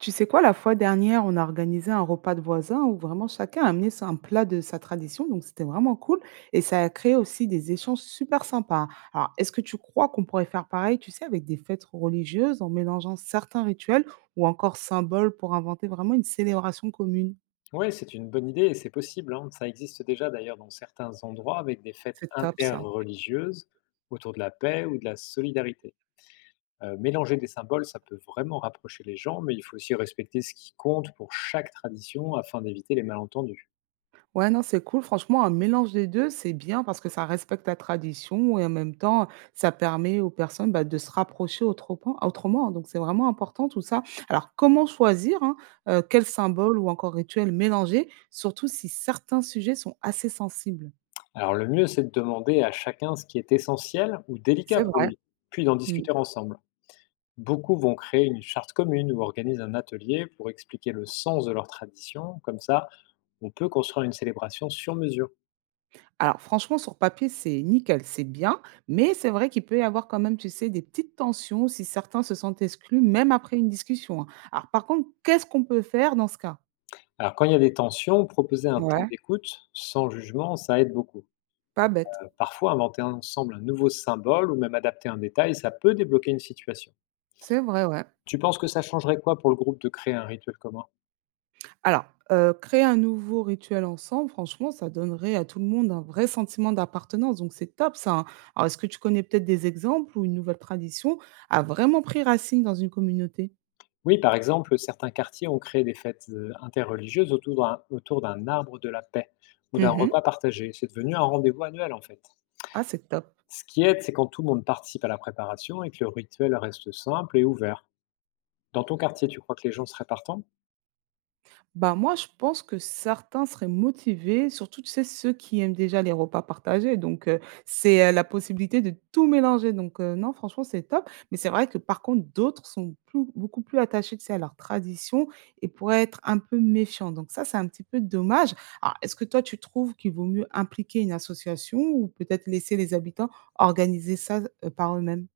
Tu sais quoi, la fois dernière, on a organisé un repas de voisins où vraiment chacun a amené un plat de sa tradition, donc c'était vraiment cool et ça a créé aussi des échanges super sympas. Alors, est-ce que tu crois qu'on pourrait faire pareil, tu sais, avec des fêtes religieuses en mélangeant certains rituels ou encore symboles pour inventer vraiment une célébration commune? Ouais, c'est une bonne idée et c'est possible, hein. Ça existe déjà d'ailleurs dans certains endroits avec des fêtes C'est top ça. interreligieuses autour de la paix ou de la solidarité. Mélanger des symboles, ça peut vraiment rapprocher les gens, mais il faut aussi respecter ce qui compte pour chaque tradition afin d'éviter les malentendus. Ouais, non, c'est cool. Franchement, un mélange des 2 c'est bien parce que ça respecte la tradition et en même temps, ça permet aux personnes, bah, de se rapprocher autrement. Hein. Donc, c'est vraiment important tout ça. Alors, comment choisir, hein, quel symbole ou encore rituel mélanger, surtout si certains sujets sont assez sensibles? Alors le mieux, c'est de demander à chacun ce qui est essentiel ou délicat C'est pour vrai. lui, puis d'en Mmh. discuter ensemble. Beaucoup vont créer une charte commune ou organisent un atelier pour expliquer le sens de leur tradition. Comme ça, on peut construire une célébration sur mesure. Alors franchement, sur papier, c'est nickel, c'est bien, mais c'est vrai qu'il peut y avoir quand même, tu sais, des petites tensions si certains se sentent exclus, même après une discussion, hein. Alors par contre, qu'est-ce qu'on peut faire dans ce cas? Alors quand il y a des tensions, proposer un temps Ouais, d'écoute sans jugement, ça aide beaucoup. pas bête. Parfois, inventer ensemble un nouveau symbole ou même adapter un détail, ça peut débloquer une situation. C'est vrai, ouais. Tu penses que ça changerait quoi pour le groupe de créer un rituel commun? Alors, créer un nouveau rituel ensemble, franchement, ça donnerait à tout le monde un vrai sentiment d'appartenance, donc c'est top ça, hein. Alors est-ce que tu connais peut-être des exemples où une nouvelle tradition a vraiment pris racine dans une communauté? Oui, par exemple, certains quartiers ont créé des fêtes interreligieuses autour d'un arbre de la paix ou d'un Mmh. repas partagé. C'est devenu un rendez-vous annuel en fait. Ah, c'est top. Ce qui aide, c'est quand tout le monde participe à la préparation et que le rituel reste simple et ouvert. Dans ton quartier, tu crois que les gens seraient partants? Bah moi, je pense que certains seraient motivés, surtout, tu sais, ceux qui aiment déjà les repas partagés. Donc, la possibilité de tout mélanger. Donc, non, franchement, c'est top. Mais c'est vrai que par contre, d'autres sont plus beaucoup plus attachés, tu sais, à leur tradition et pourraient être un peu méfiants. Donc ça, c'est un petit peu dommage. Alors, est-ce que toi, tu trouves qu'il vaut mieux impliquer une association ou peut-être laisser les habitants organiser ça, par eux-mêmes?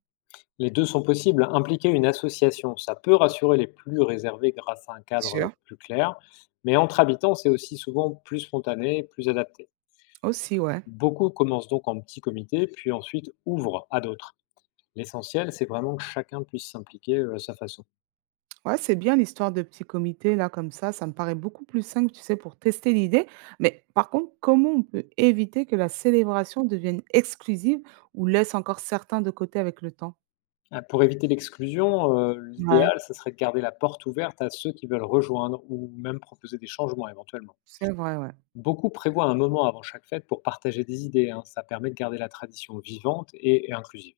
Les deux sont possibles. Impliquer une association, ça peut rassurer les plus réservés grâce à un cadre Sûr. plus clair, mais entre habitants, c'est aussi souvent plus spontané, plus adapté. Aussi, ouais. Beaucoup commencent donc en petit comité, puis ensuite ouvrent à d'autres. L'essentiel, c'est vraiment que chacun puisse s'impliquer, à sa façon. Ouais, c'est bien l'histoire de petits comités, là, comme ça. Ça me paraît beaucoup plus simple, tu sais, pour tester l'idée. Mais par contre, comment on peut éviter que la célébration devienne exclusive ou laisse encore certains de côté avec le temps? Ah, pour éviter l'exclusion, Ouais, l'idéal, ce serait de garder la porte ouverte à ceux qui veulent rejoindre ou même proposer des changements éventuellement. c'est vrai, ouais. Beaucoup prévoient un moment avant chaque fête pour partager des idées, hein. Ça permet de garder la tradition vivante et inclusive.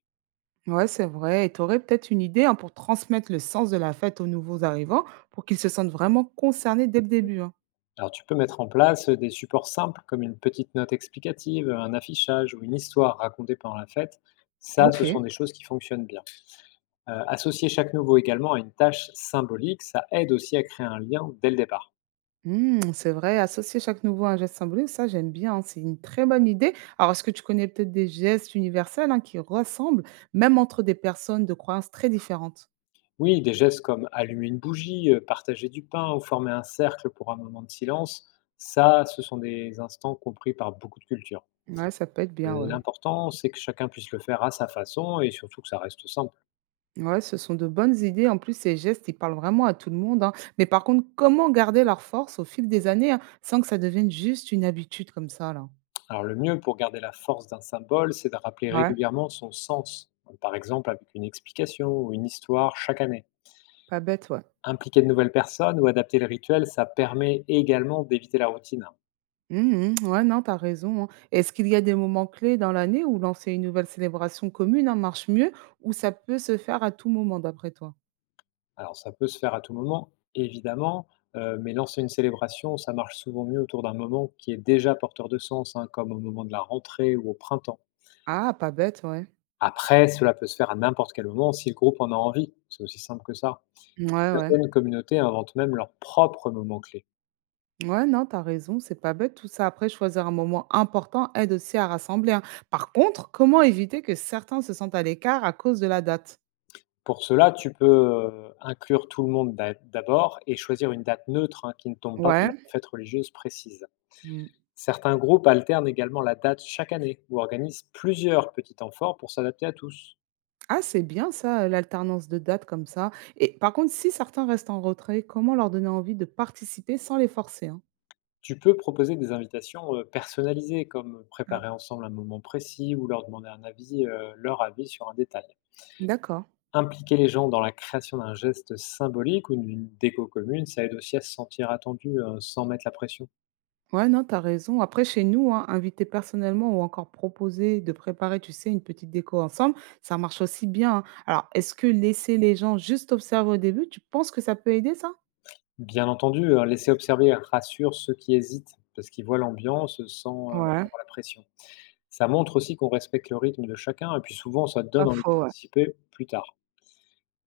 Ouais, c'est vrai. Et tu aurais peut-être une idée, hein, pour transmettre le sens de la fête aux nouveaux arrivants, pour qu'ils se sentent vraiment concernés dès le début, hein. Alors tu peux mettre en place des supports simples comme une petite note explicative, un affichage ou une histoire racontée pendant la fête. Ça, Ok. ce sont des choses qui fonctionnent bien. Associer chaque nouveau également à une tâche symbolique, ça aide aussi à créer un lien dès le départ. Mmh, c'est vrai, associer chaque nouveau à un geste symbolique, ça j'aime bien, hein, c'est une très bonne idée. Alors, est-ce que tu connais peut-être des gestes universels hein, qui ressemblent, même entre des personnes de croyances très différentes? Oui, des gestes comme allumer une bougie, partager du pain ou former un cercle pour un moment de silence, ça, ce sont des instants compris par beaucoup de cultures. Ouais, ça peut être bien, ouais. L'important, c'est que chacun puisse le faire à sa façon et surtout que ça reste simple. Ouais, ce sont de bonnes idées. En plus, ces gestes, ils parlent vraiment à tout le monde, hein. Mais par contre, comment garder leur force au fil des années hein, sans que ça devienne juste une habitude comme ça, là? Alors le mieux pour garder la force d'un symbole, c'est de rappeler Ouais, régulièrement son sens, par exemple avec une explication ou une histoire chaque année. pas bête, ouais. Impliquer de nouvelles personnes ou adapter le rituel, ça permet également d'éviter la routine. Mmh. Ouais, non, t'as raison, hein. Est-ce qu'il y a des moments clés dans l'année où lancer une nouvelle célébration commune, hein, marche mieux ou ça peut se faire à tout moment d'après toi? Alors ça peut se faire à tout moment, évidemment, mais lancer une célébration, ça marche souvent mieux autour d'un moment qui est déjà porteur de sens, hein, comme au moment de la rentrée ou au printemps. Ah, pas bête, ouais. Après, cela peut se faire à n'importe quel moment si le groupe en a envie. C'est aussi simple que ça. Ouais, ouais. Certaines communautés inventent même leurs propres moments clés. Ouais, non, t'as raison, c'est pas bête tout ça. Après, choisir un moment important aide aussi à rassembler, hein. Par contre, comment éviter que certains se sentent à l'écart à cause de la date? Pour cela, tu peux inclure tout le monde d'abord et choisir une date neutre, hein, qui ne tombe pas pendant Ouais. une fête religieuse précise. Mmh. Certains groupes alternent également la date chaque année ou organisent plusieurs petits temps forts pour s'adapter à tous. Ah, c'est bien ça, l'alternance de dates comme ça. Et par contre, si certains restent en retrait, comment leur donner envie de participer sans les forcer, hein? Tu peux proposer des invitations personnalisées comme Ah, préparer ensemble un moment précis ou leur demander un avis, leur avis sur un détail. d'accord. Impliquer les gens dans la création d'un geste symbolique ou d'une déco commune, ça aide aussi à se sentir attendu, sans mettre la pression. Ouais, non, t'as raison. Après, chez nous, hein, inviter personnellement ou encore proposer de préparer, tu sais, une petite déco ensemble, ça marche aussi bien, hein. Alors, est-ce que laisser les gens juste observer au début, tu penses que ça peut aider ça? Bien entendu, laisser observer rassure ceux qui hésitent, parce qu'ils voient l'ambiance sans, Ouais, avoir la pression. Ça montre aussi qu'on respecte le rythme de chacun et puis souvent ça te pas donne envie de faux, ouais. participer plus tard.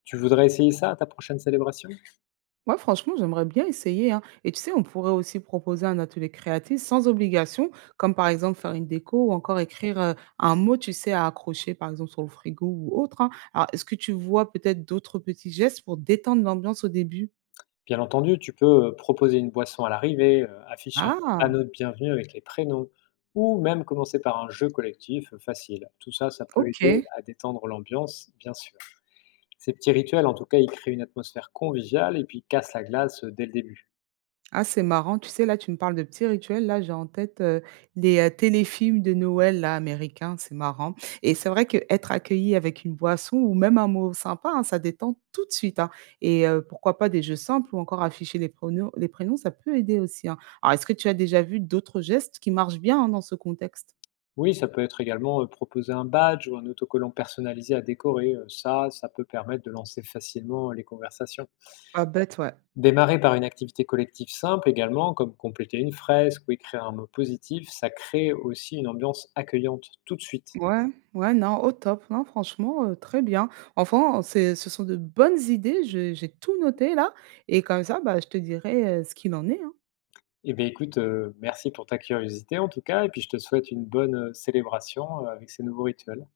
Tu voudrais essayer ça à ta prochaine célébration? Ouais, franchement, j'aimerais bien essayer, hein. Et tu sais, on pourrait aussi proposer un atelier créatif sans obligation, comme par exemple faire une déco ou encore écrire un mot, tu sais, à accrocher, par exemple, sur le frigo ou autre, hein. Alors, est-ce que tu vois peut-être d'autres petits gestes pour détendre l'ambiance au début? Bien entendu, tu peux, proposer une boisson à l'arrivée, afficher un Ah, panneau de bienvenue avec les prénoms ou même commencer par un jeu collectif, facile. Tout ça, ça peut ok. aider à détendre l'ambiance, bien sûr. Ces petits rituels, en tout cas, ils créent une atmosphère conviviale et puis cassent la glace, dès le début. Ah, c'est marrant, tu sais, là, tu me parles de petits rituels. Là, j'ai en tête les téléfilms de Noël là, américains, c'est marrant. Et c'est vrai que être accueilli avec une boisson ou même un mot sympa, hein, ça détend tout de suite, hein. Et pourquoi pas des jeux simples ou encore afficher les pronoms, les prénoms, ça peut aider aussi, hein. Alors, est-ce que tu as déjà vu d'autres gestes qui marchent bien hein, dans ce contexte? Oui, ça peut être également, proposer un badge ou un autocollant personnalisé à décorer, ça, ça peut permettre de lancer facilement les conversations. Ah, bête, ouais. Démarrer par une activité collective simple également, comme compléter une fresque ou écrire un mot positif, ça crée aussi une ambiance accueillante tout de suite. Ouais, ouais, non, au top. Non, franchement, très bien. Enfin, ce sont de bonnes idées. J'ai tout noté là. Et comme ça, bah, je te dirai ce qu'il en est, hein. Eh bien, écoute, merci pour ta curiosité en tout cas et puis je te souhaite une bonne, célébration, avec ces nouveaux rituels.